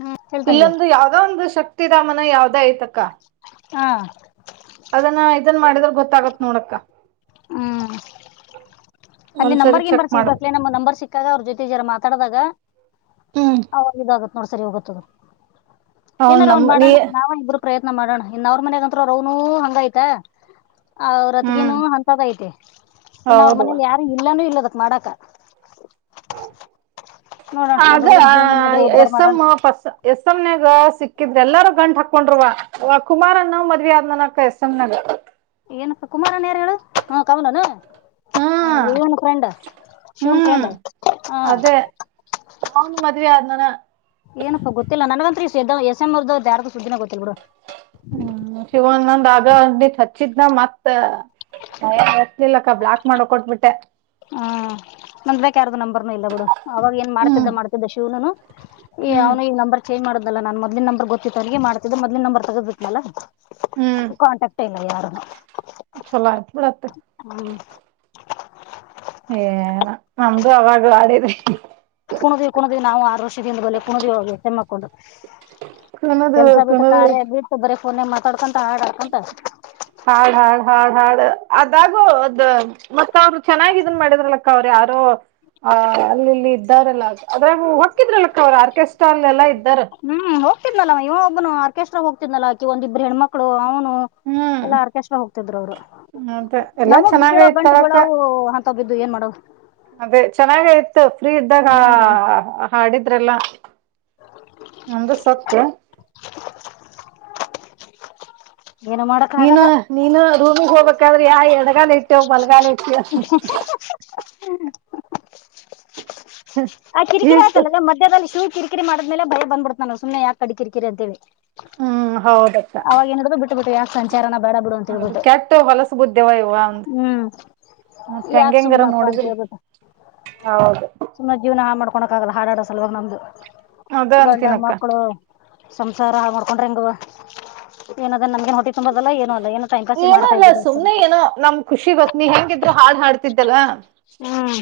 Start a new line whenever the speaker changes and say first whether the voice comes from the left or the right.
left: ಹ್ಮ್ ಹೇಳ್ತಂಗಿ
right: ಇಲ್ಲೊಂದು ಯಾವ್ದೋ ಒಂದು ಶಕ್ತಿಿದಾಮನ ಯಾವ್ದ ಐ್ತಕ್ಕ
left: ಹಾ
right: ಅದನ್ನ ಇದನ್ ಮಾಡಿದ್ರ ಗೊತ್ತಾಗತ್ ನೋಡಕ್ಕ
left: ಹ್ಮ್ ಅಲ್ಲಿ
right: ಒಂದ್ಸರಿ ಚೆಕ್
left: ನಂಬರ್ಗಿನ್ಂಬರ್ ಸಿಗ
right: ಮಾಡ್ಬೇಕು
left: ಬಕ್ಲ ನಮ ನಂಬರ್ ಸಿಕ್ಕಾಗ ಅವ್ರ ಜೊತೆ ಜರ ಮಾತಾಡಿದಾಗ
right: ಹ್ಮ್
left: ಹ ಇದಾಗತ್ ನೋಡ್ಸರಿ ಹೋಗತ
right: ಅವನ್
left: ಏನಾರ
right: ನಮ್
left: ಒಂದ್
right: ನೀ
left: ಮಾಡೋಣ ನಾವ ಇಬ್ಬರು ಪ್ರಯತ್ನ ಮಾಡೋಣ ಇನ್ ಅವ್ರ ಮನಗತ್ತ್ರ ರ ಅವನು ಹಂಗೈತೆ ಅವ್ರ
right: ಹ್ಮ್
left: ಅತಿಗನು ಅಂತದ ಐತೆ ಇನ್ನು ಅವ್ರ
right: ಹೌದುವ
left: ಮನೇಲಿ ಯಾರ ಇಲ್ಲದಕ್ ಮಾಡಕ
right: ಆಗ
left: ಹುಡುಗನ್ ಜೀವನನಾದ್ರೂ ಉದ್ದಾರ
right: ಎಸ್
left: ಮಾಡೋಣ
right: ಎಮ ಪಸ್ ಎಸ್ ಎಮನಾಗ ಸಿ ಹಾಕಿದ್ರ ಎಲ್ಲಾರೂ ಗಂಟ್ ಹಾಕೊಂಡ್ವ ಕುಮಾರ ಅನ್ನ ಮದ್ವಿ ಆದ್ ನನ ಎಸ್ ಎಮ್ನಾಗ
left: ಏನಪ್ಪ ಕುಮಾರನ್ ಯಾರ ಹೇಳು ಹ್ಮ ಕಮಲನು ಹ
right: ಹ್ಮ್
left: ವನು ಕಂಡ ಶಿವನ್
right: ಹ್ಮ್
left: ಕಂಡ ಹಾ
right: ಅವನು ಮದುವೆಯ ಆದನಾನ
left: ಏನಪ್ಪಾ ಗೊತ್ತಿಲ್ಲ ನನಗಂತ್ರ ಎಸ್ ಎಮರ್್ ಯಾರು ಸುದ್ದಿನ ಗೊತ್ತತಿಲ್ ಬಿಡು
right: ಹ್ಮ್ ಶಿವನಂದ್ ಆಗ ಅಿ ಹಚ್ಚಿದನ ಮತ್ತ ಹರ್ಲಿಲ್ಲಕ್ಕ ಬ್ಲಾಕ್ ಮಾಡಕ್ ಕೊಟ್ಬಿಟ್ಟೆ
left: ಹ್ಮ ನಂದ್ ಬೇಕ ಯಾರ್ದು ನಂಬರ್ನು ಇಲ್ಲ ಬಿಡು ಅವವಾಗ ಏನ್ ಮಾಡ್ತಿದ್ದ
right: ಹ್ಮ್
left: ಮಾಡ್ತಿದ್ದ ಶಿವನುನು ಏ
right: ಹ್ಮ್
left: ಅವ್ನು ಈ ನಂಬ ಚೇಜ್ ಮಾಡುದ್ದಲ್ಲ ನಾನ್ ಮೊದ್ಲ್ ನಂಬರ್ ಗೊತ್ತತ್ತು ಅವನಿಗೆ ಮಾಡ್ತಿದ್ದೆ ಮೊದ್ ನಂಬರ್ ತಗದ್ ಬಿಟ್ಲಾ ಕಾಂಟಕ್ ಇಲ್ಲ ಯಾರ
right: ಚಲತ್ ಹತ
left: ಹ್ಮ
right: ಏನ ನಮ್ದು ಅವಾಗ್ಲ ಆಡಿದ್ರಿ
left: ಕುಣುದವಿ ಕುಣುದಿವವಿ ನಾವು ಆರು ರ್ಷದಿಂದ ಬಲೆ ಕುಣದಿವವಿ ಹೋಗಿ ಸಮ್ಮಕ್ಕೊಂಡು
right: ಕುಣದು
left: ಕೆಲ್ಸ ಬಿಟ್ಟ
right: ಕುಣದು
left: ಕಾರ್ಯ ಬಿಟ್ಟು ಬರೀ ಫೋನಾಗ ಮಾತಾಡ್ಕಂತ ಹಾಡ್ಾಡ್ಕಂತ
right: ಹಾ ಹಾ ಹಾ ಹಾ ಅಡು ಗು ಅದ್ ಮತ್ತ ಅವರು ಚೆನ್ನಾಗ ಇದನ್ ಮಾಡಿದ್ರಲಕ್ಕ ಅವ್ರೆ ಯಾರೋ ಅಲ್ಲಿಲ್ಲಿ ಇದಾರೆಲ್ಲ ಆದ್ರ ಹೊಕ್ಕಿದ್ರಕ್ಕ ಅವ ಆರ್ಕೆಸ್ಟ್ರಾ ಅಲ್ಲಲ್ಲ ಇದ
left: ಹ್ಮ್ ಹೋಗ್ತಿದ್ಲವ ಇವ ಒಬ್ಬನು ಆರ್ಕೆಸ್ಟ್ರಾಗ ಹೋಗ್ತಿದ್ಲಾ ಒಂದಿಬ್ಬ ಹೆಣ್ಮಳು ಅವ್ನು ಹ್ಮ
right: ಹ್ಮ್
left: ಎಲ್ಲಾ ಆರ್ಕೆಸ್್ರ ಹೋಗ್ತಿದ್ರು ಅವರು
right: ಅದೇ ಎಲ್ಲಾ
left: ನಮಗ ಬ
right: ಚೆನ್ನಾಗ
left: ಬೀಳ ಗಂಟ
right: ಇತ್ತಳಕ್ಕ
left: ಬೀಳಾವವು ಅಂತವ ಬಿದ್ದು ಏನ್ ಮಾಡವ್
right: ಅದೇ ಚೆನ್ನಾಗಯ್ತು ಫ್ರೀ ಇದ್ದಾಗ
left: ಹ್ಮ್
right: ಹಾಡಿದ್ರೆಲ್ಲ ಒಂದ ಸಕ್
left: ಏನು ಮಾಡಕ್
right: ನೀನು
left: ಆಗಲ್ಲ
right: ನೀನು ರೂಮಿಿಗೆ ಹೋಗ್ಬೇಕಾದ್ರೆ ಯಾ ಎಡಗಾಲ ಇಟ್ಟೇವ ಬಲಗಾಲ ಇಟ್ಟೇ
left: ಹ್ಮ್ ಆ ಕಿರಿಕಿರಿ
right: ಇಟ್ಟು
left: ಆಯ್ತಲ್ಲ ಮಧ್ಯದಲ್ಲಿ ಶೂ ಕಿರಿಕಿರಿ ಮಾಡದ್ಮೇಲೆ ಬಳ ಬಂದ್ಬಿಡ್ತ ನ ಸು್ನೆ ಯಾಕ ಕಡಿ ಕಿರಿಕಿರಿ ಅಂತೇವಿ
right: ಹ್ಮ್ ಹೌದಕ್ಕ
left: ಅವವಾಗೇಏನಡ ಬಿಟ್ಟ ಇಬಿಟ್ಟು ಯಾಕೆ ಸಂಚಾರನ ಬೇಡ ಬಿಡು
right: ಅದು
left: ಅಂತೇಳ್ಬಿಟ್ಟು
right: ಕೆಟ್ಟ ಹೊಲಸ ಬುದ್ಧಿವ ಇವ ಒಂದ್
left: ಹ್ಮ್
right: ಮತ್
left: ಯಾಕ
right: ಹೆಂಗೆಂಗಾರ
left: ಸುಮ್ನಪ್ಪ ಅಂತ
right: ನೋಡಿದಿಲ್
left: ಹೇಳಳ್ಬುದ
right: ಹೌದು
left: ಸುಮ್ಮ ಜೀವನ ಹಾ ಮಾಡ್ಕೊಳಕ್ ಆಗಲ್ಲ ಹಾಡಾಡ ಸಲುವಾಗ ನಮ್ದು
right: ಅದ
left: ಗಂಡ
right: ಅಂತೀನಕ್ಕ
left: ಮಕ್ಕಳು ಸಂಸಾರ ಮಾಡ್ಕೊಂಡ್ರ ಹೆಂಗ ಏನ ಅ ನಮಗೆ ಹೊಟ್ಟೆುಂಬದಲ್ಲ ಏನು ಅಲ್ಲ ಏ ೈ್ ಪಸ್
right: ಏನೋ
left: ಮಾಡತಾ
right: ಅಲ್ಲ
left: ಇದಿದ್ದುೋಸ್ರ
right: ಸುಮ್ನೆ ಏನೋ ನಮ್ ಖುಷಿಗತ್ನ ಹೆಂಗಿದ್ರು ಹಾಡ್ ಹಾಡ್ತಿದ್ದಲ್
left: ಹ್ಮ್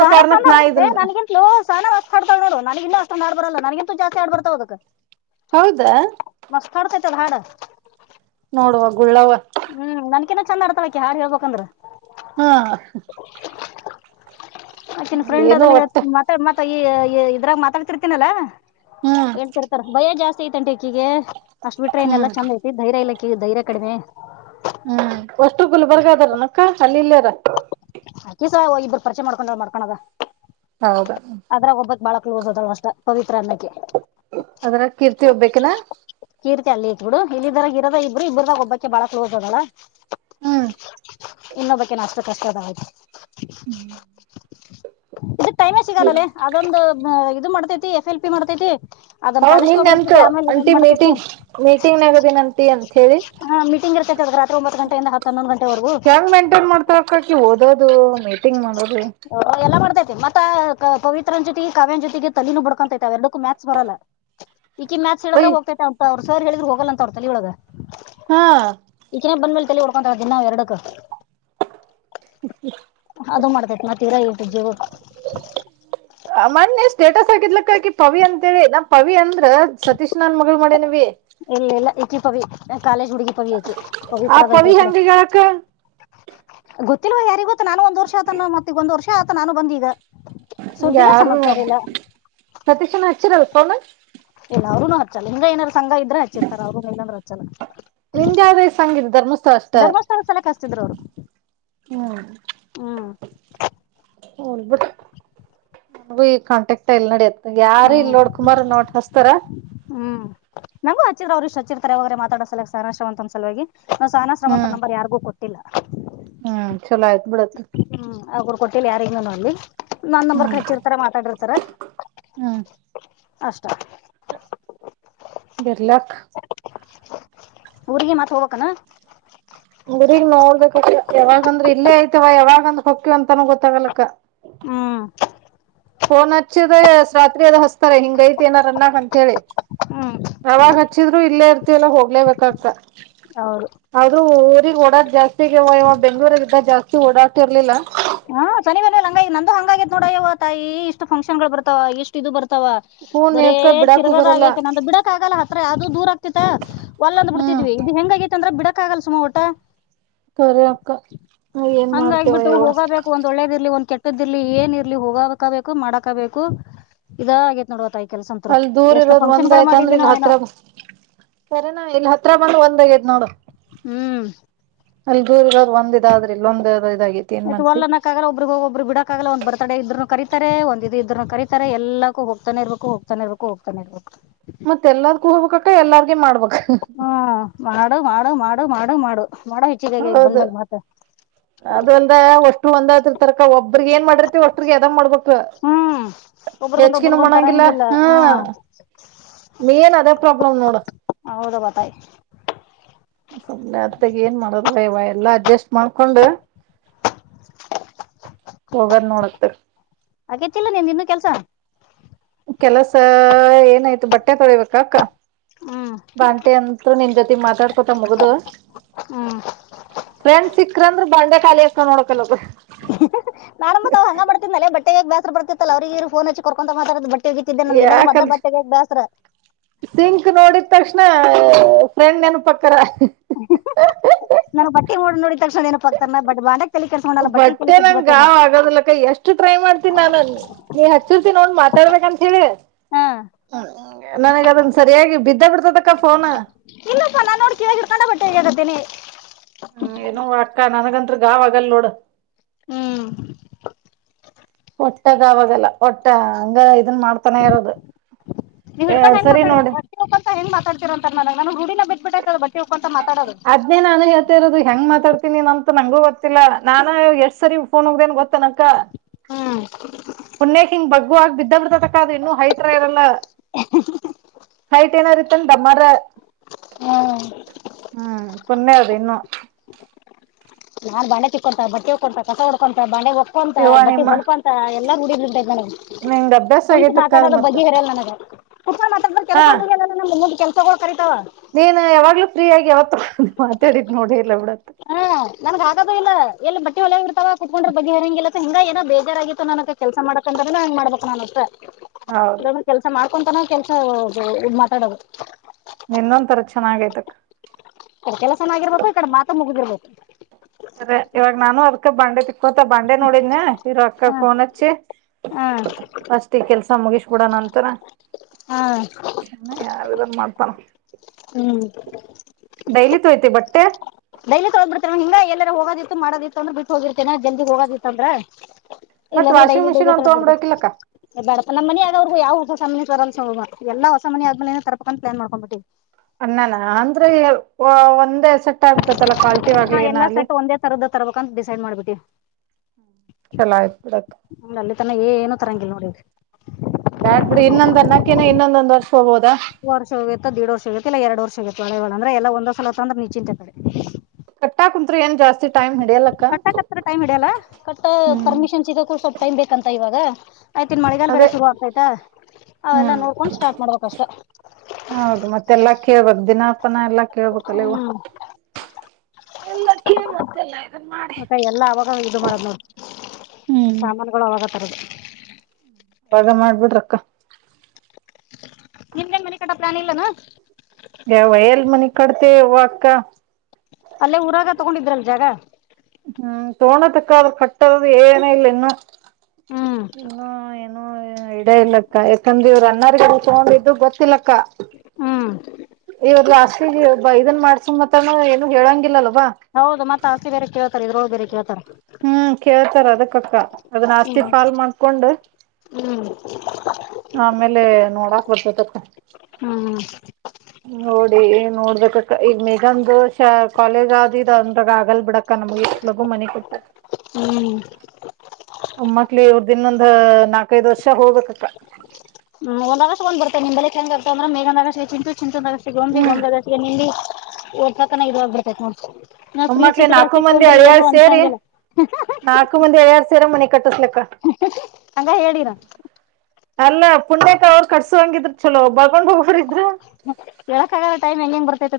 left: ಸಹನ ಚಂದ್
right: ನಾ
left: ಆಡ್ತೆ
right: ಇದನ್
left: ನನಗಿಂತಲೂ ಸಹನ ವಸ್ತ ಆಡ್ತಾಳ ನೋಡು ನನಗಿಂತ ಆಡ್ ಬರಲ್ಲ ನನಗಂತೂ ಜಾಸ್ತಿ ಆಡ್ ಬರ್ತಾ ಹದಕ್
right: ಹೌದಾ
left: ಚ ಹಾಡ
right: ನೋಡುವ ಗುಳ್ಳವ
left: ಏನ ಚಂದ ಆಡ್ತವಕ ಯಾರ್ ಹೇಳ್ಬೇಕಂದ್ರೆ
right: ಹಾ
left: ಮತ್ತತ್ತನ್ ಫ್ರೆಂಡ್
right: ಏನೋ
left: ಅದೆಲ್ಲ ಹಳ್ತ
right: ಒಟ್ಟ
left: ಮಾತಾ ಮ ಈ ಇದ್ರಾಗ ಮಾತಾಡ್ತಿರ್ತೀನಲ್ಲ
right: ಹ್ಮ್
left: ಹೇಳ್ತಿರ್ತಾರೆ ಭಯ ಜಾಸ್ತಿ ಐತೆಂಟ ಈಕ್ಕೀಿಗೆ ಅಷ್ಟ್ ಬಿಟ್ರೆಏನ್ ಎಲ್ಲಾ
right: ಹ್ಮ್
left: ಚಂದ ಐತಿ ಧೈರ್ಯ ಇಲ್ಲಿ ಧೈರ್ಯ ಕಡಿಮೆ
right: ಹ್ಮ್ ವಷ್ಟು ಗುಲ್ಬರ್ಗ ಅದ್ರ್ ನಕ್ಕ ಅಲ್ಲಿ ಇಲ್ಲಾರ
left: ಈಸ ಇಬ್ಬರು ಪಚ ಮಾಡಕೊಂಡ ಮಾಡ್ಕೋದ
right: ಹೌದ
left: ಕ್ಲೋಸ್ ಅದ ಅಷ್ಟ ಪವಿತ್ರ ಅನ್ನ
right: ಅದ್ರಾಗ ಕೀರ್ತಿ ಒಬ್ಬಕಿನಾ
left: ಕೀರ್ತಿ ಅಲ್ಲಿ ಇತ್ ಬಿಡು ಇಲ್ಲ ಇದರಾಗ ಇರದ ಇಬ್ರು ಇಬ್ರದಾಗ ಒಬ್ಬಕ್ಕೆ ಬಾಳ ಕ್ಲೋಸ್ ಅದಲ್ಲಾ
right: ಹಾ
left: ಇನ್ನೊಬ್ ಬಕ ಅಷ್ಟು ಕಷ್ಟ ಅದ ಆು
right: ಹ
left: ಇದದು ಟೈಮೇ ಸಿಗಾಲಲ್ಲೇ ಅದೊಂದು ಇದು ಮಾಡ್ತೈತಿ ಎಫ್ ಎಲ್ ಪಿ ಮಾಡ್ತೈತಿ ಅದೊಂದ್
right: ಹೌದ
left: ಕಾಲೇಜ್
right: ನಿನ್
left: ಹೋಗ್ಬರ್ತೈತಿ
right: ಎಂತು
left: ಆಮೇಲೆ ಇದೊಂದ್
right: ಅಂಟಿ
left: ಮಾಡ್ತೈತಿ
right: ಮೀಟಿಂಗ್ ಮೀಟಿಂಗ್ ಆಗದನ ಅಂಟಿ ಅಂತ ಹೇಳಿ
left: ಹಾ ಮೀಟಿಂಗ್ ಇರ್ತೈತೆ ಅದ ರಾತ್ರಿ ಒಂಬತ್ತು ಗಂಟೆಯಿಂದ ಹತ್ತ ಹನ್ನೊ್ ಗಂಟೆವರೆಗೂ
right: ಅದು ಮೀಟಿಂಗ್ ಮಾಡೋದು
left: ಹ ಎಲ್ಲ ಮಾಡ್ತೇ ಮತ್ತ ಪವಿತ್ರನನ್ ಜೊತೆಗೆ ಕಾವ್ಯನ ಜೊತೆಗೆ ತಲ ನ ಬಿಡ್ಕೊಂತೈತೆ ಅವ್ ಎರಡಕ್ಕೂ ಮ್ಯಾತ್ಸ್ ಬರಲ್ಲ ಈಿಕಿ ಮ್ಯಾತ್ಸ್
right: ಒಯ್
left: ಹೇಳಿದ್ರೆೋಗ್ತಂತ ಅವ್ರು ಸರ್ ಹೇಳ್ರೆ ಹೋಗಲ್ಲಂತ ಅವರ ತಲ ಒಳಗ
right: ಹಾ
left: ಈಕಿನ ಬಂದ ಮೇಲೆ ತಲೆ ಹೊಡ್ಕೊರ್ದೀವಿ ನಾವು ಎರಡಕ್ಕ
right: [inaudible]
left: ಅದು ಮಾಡ್ತೇತಿ ನ ತೀವರ ಇಳ್ತ ಜೀವಕ್ಕೆ
right: ಮಣೆ ಸ್ಟೇಟಸ್ ಆಗ್ಲಕ್ಕಕಿ ಪವಿ ಅಂತೇಳಿ ನಾ ಪವಿ ಅಂದ್ರ ಸತೀಶ್ ನನ್ ಮಗಗಳು ಮಾಡೇನವಿ
left: ಇಲ್ಲ ಇಲ್ಲ ಈಕ್ಕಿ ಪವಿ ಕಾಲೇಜ್ ಹುಡುಗಿ [unintelligible]
right: ಆ
left: ಪವಿತ್ರ ಬಕ
right: ಪವಿ
left: ಹತ್ರ
right: ಹೆಂಗಗ್ಯಾಳಕ್ಕ
left: ಗೊತ್ತಿಲ್ವಾ ಯಾರಿ ಗೊತ್ತ ನಾನು ಒಂದ ವರ್ಷ ಆತ ಮತ್ತೆ ಒಂದಂದು ವರ್ಷ ಆತ ನಾನು ಬಂದ ಈಗ
right: ಹಗೆ ಯಾರು ಸತೀಶ್ನ ಹಚ್ಚಿರಲ್ ಫೋನ.
left: ಅವ್ರನು ಹಚ್ಚಲ್ಲ ಹಿಂಗ ಏನಾರರು ಸಂಘ ಇದ್ರೆ ಹಚ್ಚಿರ್ತಾರ ಅವ್ರನು ನಾದ್ರು ಇಲ್ಲಂದ್ರ ಹಚ್ಚಲ್ಲ
right: ನಿಜಾದೇ ಸಂಗೀತ ಧರ್ಮಸ್ತ ಅಷ್ಟ
left: ಧರ್ಮಸ್ಥಳ ಸಲಕ್ ಹಚ್ತಿದ್ರು ಅವ್ರು
right: ಹ್ಮ್
left: ಹ್ಮ್
right: [unintelligible] ಕಾಂಟ್ಯಾಕ್ಟ್ ಎಲ್ಲಿ ನಡಿಯತ್ ನಂಗೆ ಯಾರ ಇಲ್ಲಿ
left: ಹ್ಮ್
right: ನೋಡ್ ಕುಮಾರ್ ನೋಟ್ ಹಸ್ತಾರ
left: ಅವ್ರರುಷ್ಟ್ ಚಿರ ತರವಾಗ್ರರೆ ಮಾತಾಡಸಲ ಸಾನಾಶ್ರಮಂತ ಸಲುವಾಗಿ ನಾ ಸಾನಾಶ್ರಮಂತ
right: ಹ್ಮ್
left: ನಂಬರ್ ಯಾರಿಗೂ ಕೊಟ್ಟಿಲ್ಲ.
right: ಹ್ಮ್ ಚಲೋ ಆಯ್ತು ಬಿಡು
left: ಹ್ಮ್ ಅವ್ರು ಕೊಟ್ಟಿಲ್ಲ ಯಾರಿಗ್ ನಾನು ಅಲ್ಲಿ ನೋಡ್ಲಿ ನನ್ ನಂಬರ್
right: ಹ್ಮ್
left: ಹಚ್ಚಿರ್ತಾರ ಮಾತಾಡಿರ್ತಾರ ಅಷ್ಟ
right: ಬಿರ್ಲಕ್
left: ಊರಿಗೆ ಮಾತ್ ಹೋಗ್ಬೇಕನ.
right: ಊರಿಗ್ ನೋಡ್ಬೇಕಕ ಯಾವಾಗಂದ್ರ ಇಲ್ಲೇ ಐತವ ಯಾವಾಗಂದ್ರ ಹೊಕ್ಕ್ಯವ ಅಂತಾನೂ ಗೊತ್ತಾಗಲಕ್ಕ
left: ಹ್ಮ್
right: ಫೋಣಚ್ಚ್ದೆ ರಾತ್ರಿ ಅದ ಹಚ್ತಾರೆ ಹಿಂಗ ಐತೆ ಏನ ಅನ್ನರ್ ಅಂತ ಹೇಳಿ
left: ಹ್ಮ್
right: ಅವಾಗ ಹಚ್ಚಿದ್ರು ಇಲ್ಲೇ ಇರ್ ಎಲ್ಲಾ ಹೋಗ್ಲೆಬೇಕಂತ
left: ಹೌದು
right: ಅದು ಊರಿಗ್ ಓಡಾದ್ ಜಾಸ್ತಿಗ್ಯವ ಬೆಂಗ್ಳೂರ ಜಾಸ್ತಿ ಓಡಾ ಇರ್ಲಿಲ್ಲ
left: ಹಾ್ ಮನ ಹಂಗ ನಂದು ಹಂಗಾಗೈತ್ ನೋಡ ಇವ ತಾಯಿ ಇಷ್ಟು ಫಕ್ಷನ್ಗಳು ಬರ್ತಾವ ಇಷ್ಟ ಇದು ಬರ್ತ ವ
right: ಫೋನ್
left: ಬರೇ
right: ಯಾಕ ಬಿಡಾಕು ಬರಲ್ಲ
left: ತಿರ್ಗೋದಾಗ ಬಿಡಕ್ ಆಗಲ್ಲ ಹತ್ರ ಅದು ದೂರ ಆಗ್ ಒಲ್ಲಂದ್
right: ಹ್ಮ್
left: ಬಿಡ್ತಿದ್ವಿ ಇದು ಹೆಂಗಗೈತ್ತ ಅಂದ್ರ ಬಿಡಕ್ ಆಗಲ್ಲ ಸುಮ ಓಟ
right: ಕರೆ ಅಕ್ಕ ಏನ್ ಮಾಡತ್ಯ
left: ಹಂಗಾಗಿಬಿಟ್ಟು
right: ಯಾವ್ವ
left: ಹೋಗಬೇಕು ಒಂದ್ ಒಳ್ಳೇದ ಇರ್ಲಿ ಒಂದ್ ಕೆಟ್ಟದ್ ಇರ್ಲಿ ಏನ್ ಇರ್ಲಿ ಹೋಗಕಬೇಕು ಮಾಡಕ ಬೇಕು ಇದ ಆಗೇ ನೋಡುವ [unintelligible]
right: ಅಲ್ಲಿ ದೂರ್ ಇರೋದು ಒಂದ್ ಆಯ್ತ ಅಂದ್ರೆ ಇಲ್
left: ಏನೋ
right: ಹತ್ರ ಬ ಸರನಾ ಇಲ್ಲಿ ಹತ್ರ ಬಂದ್ ಒಂದ ಅಗಯ್ತ್
left: ಹ್ಮ್
right: ಅಲ್ಲಿ ದೂರ ಇರೋದ್ ಒಂದ ಇದ ಆದ್ರ ಇಲ್ಲ ಒಂದ್ ಇದಾಗೈತಿ ಏನ್
left: ಆಯ್
right: ಮಾಡ್ತಿ
left: ವಲ್ಲ್ಲನಕ್ಕಾಗಲ್ಲ ಒಬರಿಗೆ ಹೋಗ ಒಬ್ರು ಬಿಡಕ್ಕ ಆಾಗ ಒಂದ ಬರ್ ತಡೆ ಇದ್ರರುನು ಕರಿತಾರೆ ಒಂದ ಇದು ಇದ್ರನ್ನು ಕರಿತಾರೆ ಎಲ್ಲಕ್ಕೂ ಹೋಗ್ತಾನೆ ಇರ್ಬೇಕು ಹೋಗ್ತಾನೆ ಇರ್ಬೇಕು ಹೋಗ್ತಾನೆ ಇರ್ಬೇಕು.
right: ಮತ್ತ ಎಲ್ಲಾರ್ಕ್ಕೂ ಹೋಗ್ಬೇಕಕ್ಕ ಎಲ್ಲಾರ್
left: ಹಾ ಮಾಡು ಮಾಡು ಮಾಡು ಮಾಡು ಮಾಡು ಮಾಡೋ ಹೆಚ್ಚಿಗಾಗಿ ಇಲ್
right: ಹೌದು
left: ಬಂದ್ಮೇಲ್ ಮಾತ
right: ಅದಲ್ದೆ ಒ ಒಂದಾದ್ರ ತರಕ ಒಬ್ರಗ್ ಏನ್ ಮಾಡಿರ್ತಿ ಒಟ್ಟ್ರಿಗೆ ಅದ್ ಮಾಡ್ಬೇಕ
left: ಹ್ಮ್ ಒಬ್ರಗೊಂದ್
right: ಹೆಚ್ಚಿಗಿನು
left: ಒಬ್ರಗೊಂದ್
right: ಮಾಡಂಗಿಲ್ಲ
left: ತರಂಗಿಲ್ಲ
right: ಹ್ಮ
left: ಹಾ
right: ಮೇನ್ ಅದೇ ಪ್ರಾಬ್ಲಮ್ ನೋಡ
left: ಹೌದವ ತಾಯಿ
right: ನತ್ತಗ ಏನ್ ಮಾಡದ್ವ ಇವ ಎಲ್ಲಾ ಅಡ್ಜಸ್ಟ್ ಮಾಡ್ಕೊಂಡು ಹೋಗದ್ ನೋಡತ್ತ
left: ಅಗೇತ್ತಿಲ್ಲ ನೀನ್ ಇನ್ನೂ ಕೆಲ್ಸ
right: ಕೆಲಸ ಏನಾಯ್ತು ಬಟ್ಟೆ ತೊರಿಬೇಕ ಅಕ್ಕ
left: ಹ್ಮ್
right: ಬಂಟೆ ಅಂತರು ನಿಮ ಜೊತೆ ಮಾತಾಡ್ಕೊತ ಮುಗ್ದ.
left: ಹ್ಮ್
right: ಫ್ರೆಂಡ್ ಸಿಕ್ಕ್ರಂದ್ರರು ಬಂಡೆ ಖಾಲಿ ಎಕ ನೋಡಕಲ್ ಒಬ್.
left: ಬತ್ರ ಬರ್ತ್ತಲ್ಲ ಅವ್ರಗ ಫೋನ್ ಹಚ್ಚ ಕೊರ್ಕಂತ ಮಾತಾ ತಿಗಿತಿದ್ದೆ ನನ್ಗೆ ಎಲ್ಲಂದರು ಮದ್ಲ
right: ಯಾಕಂದ್ರ
left: ಬಟ್ಟೆೆಗೆ ಬೇಸರ
right: ಸಿಂಕ್ ನೋಡಿದ ತಕ್ಷಣ ಫ್ರೆಂಡ್ ಏನು ಪಕ್ಕರ
left: ನಾನು ಬಟ್ಟಿ ಓಡ್ ನೋಡಿದ ತಕ್ಷಣ ಏನು ಪಕ್ತರ್ ಬಡ್ ಬಾಂಡಕ್
right: ಬಟ್ಟೆ ನಂಗ ಗಾವ್ ಆಗದಲಕ್ಕ ಎಷ್ಟು ಟ್ರೈ ಮಾಡ್ತನಿ ನಾನ್ ನೀ ಹಚ್ಚಿರ್ತೀನ ನೋ ಮತ್ತ ಬೇಕಂತ ಹೇಳಿ
left: ಹಾ
right: ನನಗ ಅದನ್ ಸರಿಯಾಗಿ ಬಿದ್ದ ಬಿಡ್ [unintelligible]
left: [unintelligible] ನಾನ್ ನೋಡ್ಕಾಗಿರ್ಕೊಂಡು ಬಟ್ಟೆ ಒಗ್ಯಾಕತ್ತೀನಿ
right: ಹ್ಮ್ ಏನೋ ಅಕ್ಕ ನನಗಂತ್ರ ಗಾವ್ಗಲ್ ನೋಡ್
left: ಹ್ಮ್
right: ಹೊಟ್ಟದ ಆಗಲ್ಲ ಹೊಟ್ಟೆ ಹಂಗ ಇದನ್ ಮಾಡ್ತಾನೆ ಇರೋದು.
left: ನೀವು ಹಿಡ್ಕೊಂಡ
right: ಎರಡ್
left: ಹೆ
right: ಸರಿ
left: ಮಾತ
right: ನೋಡಿ
left: ಬಟ್ಟಿ ಹಕಂತ ಹೆಂಗ ಮಾತಾತತಿರ ಅಂತ ನು ಹುಡಿನ ಬ ಬಿ ಬಿಟ್ಟೈತದ ಬಟ್ಟಿ ಹಕಂತ [unintelligible]
right: ಅದನೆ ನಾನು ಹೇಳ್ತಾ ಇರೋದು ಹೆಂಗ ಮಾತಾಡ್ತನೆ. ಅಂತ ನಂಗೂ ಗೊತ್ತಿಲ್ಲ ನಾನು ಎಷ್ಟ ಸರಿ ಫೋನ್ ಹೋಗ್ದೇ ಗೊ. ನಕ್ಕ
left: ಹ್ಮ್
right: ಪುಣ್ಯ ಹಿಂಗ್ ಬಗ್. ಆಗುವ ಆಗ ಬಿದ್ದ ಬಿಡ್ತತಕ್ಕ ಅದು ಇನ್ನು ಹೈತರ ಇರಲ್ಲ. ಹೈಟ್ ಏನಾರ ಇತ್ತನ್ ದಮ್ಮಾರ.
left: ಹ್ಮ್
right: ಹ್ಮ್ [unintelligible] ಪ್ಣೆ ಅದ ಇನ್ನೂ.
left: ನಾನ್ ಬಾಣೆ ತಿಕ್ಕೊಂತ ಬಟ್ಟೆ ಹಕೊಂತ ಕಸ ಹೊಡ್ಕೊಂತ ಬಣೆ ಒಕೊಂತ
right: ಯವ್ವ
left: ಬಟ್ಟೆ
right: ನಿಮ್ಮ
left: ಹೊಲ್ಕೊಂತ. ಎಲ್ಲ ಗುಡಿ.
right: ನಿಂಗ್
left: [unintelligible]
right: ಅಭ್ಯಾಸ
left: ಕುಂತ್
right: ಆಗೇತಕ್ಕ ಅದ್
left: ಮಾತಾಡೋದ
right: ಮತ್ತ
left: ಬಗ್ಗೆ ಹರಯಲ್ಲ ನನಗೆ ಕುಟ್ ಮಾತಾಡಬ ಕೆಲಸ
right: ಹಾ
left: [unintelligible] ಸತವಾ. [unintelligible]
right: ನೀನ್ ಯಾವಾಗ್ಲೂ ಫ್ರೀ ಆಗಿ ಯಾವತ್ ಮಾತಾಡಿದ್ ನೋಡಿಲ್ಲ ಬಿಡು
left: ನನ್ಗ್ ಆಗೋದು ಇಲ್ಲ ಎಲ್ಲಿ ಬಟ್ಟಿ ಹೊಲಂಗ ಇತ ಕ ಕುತ್ಕೊಂಡ್ರ ಬಗ್ರಂಗ ಇಲ್ಲತ್ತ ಹಿಂಗ ಏನೋ ಬೇಜಾರ ಆಗಿತ್ತು ನನಗೆ ಕೆಸ ಮಾಡಕ್ರೆ. ಅ ಹೆಂಗ್ ಮಾಡ್ಬೇಕ ನುತ್ತೆ
right: ಹೌದು
left: [unintelligible] ಕೆಲ್ಸ ಮಾಡ್ಕೊಂತನ ಕೆಲ್ಸ ಮಾತಾಡೋದು.
right: ನಿನ್ನೊಂದ್ ತರ ಚೆನ್ನಾಗ ಐತಕ್.
left: ಕ ಕೆಲಸನಾಗಿರ್ಬೇಕು ಈ ಕಡೆ ಮಾತ ಮುಗುದಿರ್ಬೇಕು.
right: ಸರಿ ಇವಾಗ ನಾನು ಅದಕ ಬಂಡೆ ತಿಕ್ಕಕೊತ ಬಂಡೆ ನೋಡಿದ್ನ ಇ ಅಕ್ಕ
left: ಹಾ
right: ಫೋನ್ ಹಚ್ಚಿ.
left: ಹಾ
right: ಫಸ್ಟ್ ಈ ಕೆಲ್ಸ ಮುಗಿಸ್ಬಿಡ ನಂತರ.
left: ಹಾ
right: ಯ ಇದಲ್ಲ ಮಾಡ್ತಾನ.
left: ಹ್ಮ್.
right: ಡೈಲಿ ತೋಯ್ತಿ ಬಟ್ಟೆ.
left: ಡೈಲಿ ತಗೊಂಡ್ ಬಿರ್ತೇನೆ ಹಿಂಗ ಎಲ್ಲಾರ ಹೋಗೋದಿತ್ತು ಮಾಡೋದಿತ್ತುಂದ್ರೆ ಬಿಟ್ಟು ಹೋಗಿರ್ತೇನೆ ಜಲ್ದಿ ಹೋಗೋದಿತ್ತು ಅಂದ್ರೆ.
right: ಮತ್
left: ಇಲ್ಲಾಂದ್ರೆ
right: ವಾಷಿಂಗ್
left: ಡೈಲಿ
right: ಮಿಷಿನ್
left: ಡೈಲಿ
right: ಒಂದ್
left: ತಡದಬಡ್ದೆ
right: ತಗೊಂಡ್ಬಿಡಕಿಲ್ಲಕ್ಕ
left: ಬಡ ನಮ್ಮನ ಆ ಆದೋವ್ರಗು ಯಾವ ಹೊಸ. ಯಲ್ಲ ಹೊಸ ಮನಿ ಆದ್ಮೇಲೆನೆ ತರಬೇಕು ಅಂತ ಪ್ಲಾನ್ ಮಾಡ್ಕೊಂಡಿದೀವಿ.
right: ಅಣ್ಣನ ಅಂದ್ರೆ ಒಂದೇ ಸೆಟ್ ಆಗ್ತಲ್ಲ ಕಾ.
left: ಹಾ ಎಲ್ಲಾ ಸೆಟ್ ಒಂದೇ ತರದ ತರಬೇಕ ಅಂತ ಡಿಸೈಡ್ ಮಾಡ್ಬಿಟ್ಟಿ.
right: ಚಲ ಆಯ್ತುಡ.
left: ಅಲ್ಲಿ ತನ ಏನು ತರಂಗಿಲ್ಲ ನೋಡಿ
right: ಬ್ಯಾಡ್ ಬಿಡಿ ಇನ್ನೊಂದ ಅನ್ನಕ್ಕನ ಇನ್ನೊಂದೊಂದ್ ವರ್ಷ. ಹೋಗ್ಬೋದಾ
left: ವರ್ಷ ಹೋಗುತ್ತತ್ತ ದಡ್ ವರ್ಷ ಆಗುತ್ತೆ ಇಲ್ಲ ಎರಡು ವರ್ಷ ಆಗತ್ತ ಒಳೆಳ ಅಂದ್ರೆ ಎಲ್ಲ ಒಂದಸಲ ಅಂದ್ರೆ ನಿಚಿಂತೆ ಕಡೆ.
right: ಕಟ್ಟಾ ಕುಂತ್ ಏನ್ ಜಸ್ತಿ ಟೈಮ್. ಹಿಡಿಯಲ್ಲಕ್ಕ
left: ಕಟ್ಟಕ್ ಹತ್ತ ಟೈಮ್ ಇಡಿಯಲ್ಲ ಕಟ್ಟ
right: ಹ್ಮ್
left: ಪರ್ಮಿಷನ್ ಸಿಗಕೂ ಸ್ವಲ್ಪ ಟೈಮ್ ಬೇಕಂತ ಇವಾಗ. ಆಯ್ತು ಇನ್ನು ಮಳೆಗಾಲ ಬೇರೆ
right: ಅದೇ
left: ಶುರು ಆಗ್ತೈತೆ ಅವೆಲ್ಲ
right: ಹ್ಮ್
left: ನೋಡ್ಕೊಂಡು ಸ್ಟಾರ್ಟ್ ಮಾಡ್ಬೇಕಷ್ಟೆ.
right: ಹೌದು ಮತ್ತೆಲ್ಲಾ ಕೇಳ್ಬ ದಿನಾಪನ ಎಲ್ಲಾ ಕೇಳ್ಬೇಕಲ್ಲ ಇವ.
left: ಹ್ಮ್ ಮತ್ತೆ ಎಲ್ಲ ಅವಾಗ ಇದು ಮಾಡದು ನೋಡ
right: ಹ್ಮ್
left: ಸಾಮಾನುಗಳು ಅವಾಗ. ಅ [unintelligible]
right: ಅವಾಗ ಮಾಡ್ಬಿಟ್ರಕ್ಕ.
left: ನಿಮ್ದೇನ್ ಮನಿ ಪ್ಲಾನ್ ಇಲ್ಲ ನ.
right: ಯಾವ ಎಲ್ ಮನಿ ಕಡ್ತೆ ವಕ್ಕ.
left: ಅಲ್ಲೇ ಊರಾಗ ತಗೊಂಡಿದ್ರಲ್ ಜಾಗ.
right: ಹ್ಮ್ ತೋಳ ತಕ್ಕಾದ್ರ ಕಟ್ಟದ ಏನ ಇಲ್ಲ ಇನ್ನುೂ.
left: ಹ್ಮ್
right: ಇನ್ನು ಏನೋ ಇಡ ಇಲ್ಲಕ್ಕ ಯಾಕಂದ್ರ ಇವರು ಅನ್ನಾರ ತಗೊಂಡಿದ್ದು ಗೊತ್ತಿಲ್ಲಕ್ಕ.
left: ಹ್ಮ್
right: ಇವದ ಅಷ್ಟ ಇದನ್ ಮಾಡ್ಸ ಮಾತ್ರಾನ ಏನ ಹೇಳಂಗಿಲ್ಲಲ್ಲ.
left: ಹೌದು ಮತ್ತ ಹಸಿ ಬರೆ ಕೇಳ್ತಾರೆ ಇದ್ರಳ ಬೇರೆ ಕೇಳ್ತಾರೆ.
right: ಹ್ಮ್ ಕೇಳ್ತಾರ ಅದಕ್ಕಕ್ಕ ಅದನ್ನ ಆಸ್ತಿ
left: ಹ್ಮ್
right: ಫಾಲ್ ಮಾಡ್ಕೊಂಡು.
left: ಹ್ಮ್
right: ಆಮೇಲೆ ನೋಡಾಕ್ ಬರ್ತತೆ
left: ಹ್ಮ
right: ನೋಡಿ ನೋಡ್ಬೇಕಕ್ಕ ಈಗ ಮೇಘಾದು ಕಾಲೇಜ್ ಆದ ಇದ ಅಂದ್ರಾಗ ಆಗಲ್ ಬಿಡಕ್ಕ ನಮ ಮ ಮನೆ [unintelligible]
left: ಹ್ಮ್ [inaudible]
right: ಅಮ್ಮಕ್ಳ ಅವ್ರ ದನ್ೊಂದ [unintelligible] ನಾಕೈದ ವರ್ಷ ಹೋಗ್ಬೇಕಕ್ಕ
left: ಹ್ಮ ಒಂದ್ಗಸಕಗ್ ಬರ್ತತೆ ನಿಂಬ ಬ ಚೆ್ರ್ೆ ಅ್ರ ಮೇಗದಗಸ ಚಿಂತು ಚಿಂತು ಅಗಸ ಗಂದ್ ಗ
right: ಹ್ಮ್
left: ಒಂದ್ಗಸಿಗೆ ನಿಮಲ್ಲಿ [unintelligible] ಒಓರ್ತತನ ಇ ಆಾಗ್ ಬಿರ್ತೈ ನೋಡ್ [inaudible] ಫ್ರೀ
right: ಒಮ್ಮಕ್ಳ
left: ಸೀಟ್ಗಳು
right: ನಾಲ್ಕು
left: ಸಿಕ್ಕು
right: ಮಂದಿ
left: ಅಂದ್ರೆ ಏನು
right: ಅಳ್ಯಾರ್ ಸೇರಿ
left: ಅನ್ಸಂಗಿಲ್ಲ
right: ನಾಲ್ಕು ಮಂದಿ ಅಳ್ಯಾರ್ ಸರಮನ ಕಟ್ಿಸಲ್ಲಕ್ಕ [unintelligible]
left: ಹಂಗ ಹೇಳಿರ
right: ಅಲ್ಲಾ ಪುಣ್ಯಕ ಅವರು ಕಟ್ಸ ಹಂಗಿದ್ರರು ಚಲೋ ಬರ್ಕೊಂಡ್ ಹೋಗ್ಬರಿದ್ರ
left: ಬೆಳಕಾಗ ಟೈಮ್ ಹೆಂಗ ಬರ್ತೈತಿ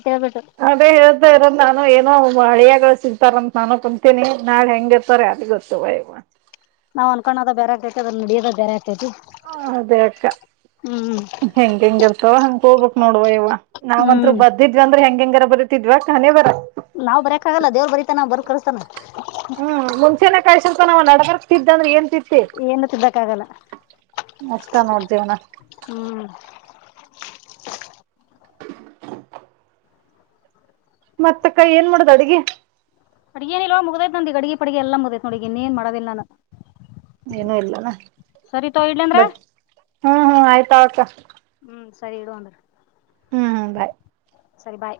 right: ಅದೇ ಹೇಳ್ತಾ ಇರಲ್ಲ ನಾನು ಏನೋ ಹಳಿಯಾಗಳ ಸಿಗ್ತಾರಂತ ನಾನು ಕುಂತೀನಿ ನಾಳೆ ಹೆಂಗ ಇರ್ತಾರೆ ಅದ ಗೊತ್ತು ಬ ಇವ [inaudible]
left: ನಾವು ಅನ್ಕೋದ ಬರೆ ಆತದ್ರ ನಡೋದ ಬೇ ಆಗ್
right: ಅದೇ ಅಕ್ಕ
left: ಹ್ಮ್
right: ಹೆಂಗ ಹೆಂಗಗೆಲ್ಸ ಹ ಹಂಗ್ ಹೋಗ್ಬೇಕಕ್ ನೋಡುವ ಇವ ನಾವ್ಂತ್ರರು
left: ಹ್ಮ್
right: ಬರ್ದಿದ್ವಿ ಅಂದ್ರೆ ಹೆಂಗ ಹೆಂಗಾರ ಬರೀತಿದ್ವಾಖಾನೇ ಬರ
left: ನಾವ್ ಬರಕಾಗಲ್ಲ ದೇವರು ಬರಿತ ನ ಬರ್ ಕಸ್ತಾರ
right: ಹ್ಮ್ ಮುಂಚೆನನೆ ಕಾಯಿ ಸ್ವಲ್ಪ ನಾವ್ ನಡಗರಕ್ ತಿದ್ದಂದ್ರೆ ಏನ್ ತ [inaudible]
left: ಏನ ತಿದ್ದಕ್ಕ ಆಗಲ್ಲ
right: ಅಷ್ಟ ನೋಡ್ ಜೀವನ
left: ಹ್ಮ್
right: ಮತ್ತಕ್ಕೈ ಏನ್ ಮಾಡದ ಅಡಿಗೆ
left: ಅಡುಗೇನ ಇಲ್ ಮುಗ್ದೈ್ ನಂದಿ ಅಡಿಗೆ ಪಡಿಗೆ ಎಲ್ಲ ಮುಗೈ ನೋಡಿ ಇ ನೀೇಏನು ಮಾಡದಿಲ್ಲ ನಾನು
right: ಏನುೂ ಇಲ್ಲನಾ
left: ಸರಿ ತೋ ಇಡ್ಲಿ ಅಂದ್ರ
right: ಬಟ್ ಹ್ಮ್ ಹ್ಮ್ ಆಯ್ತಾ ಆಕ್ಕ [unintelligible]
left: ಹ್ಮ್ ಸರಿ ಇಡು ಅಂದ
right: ಹ್ಮ್ ಹ್ಮ ಬಾಯ್
left: ಸರಿ ಬಾಯ್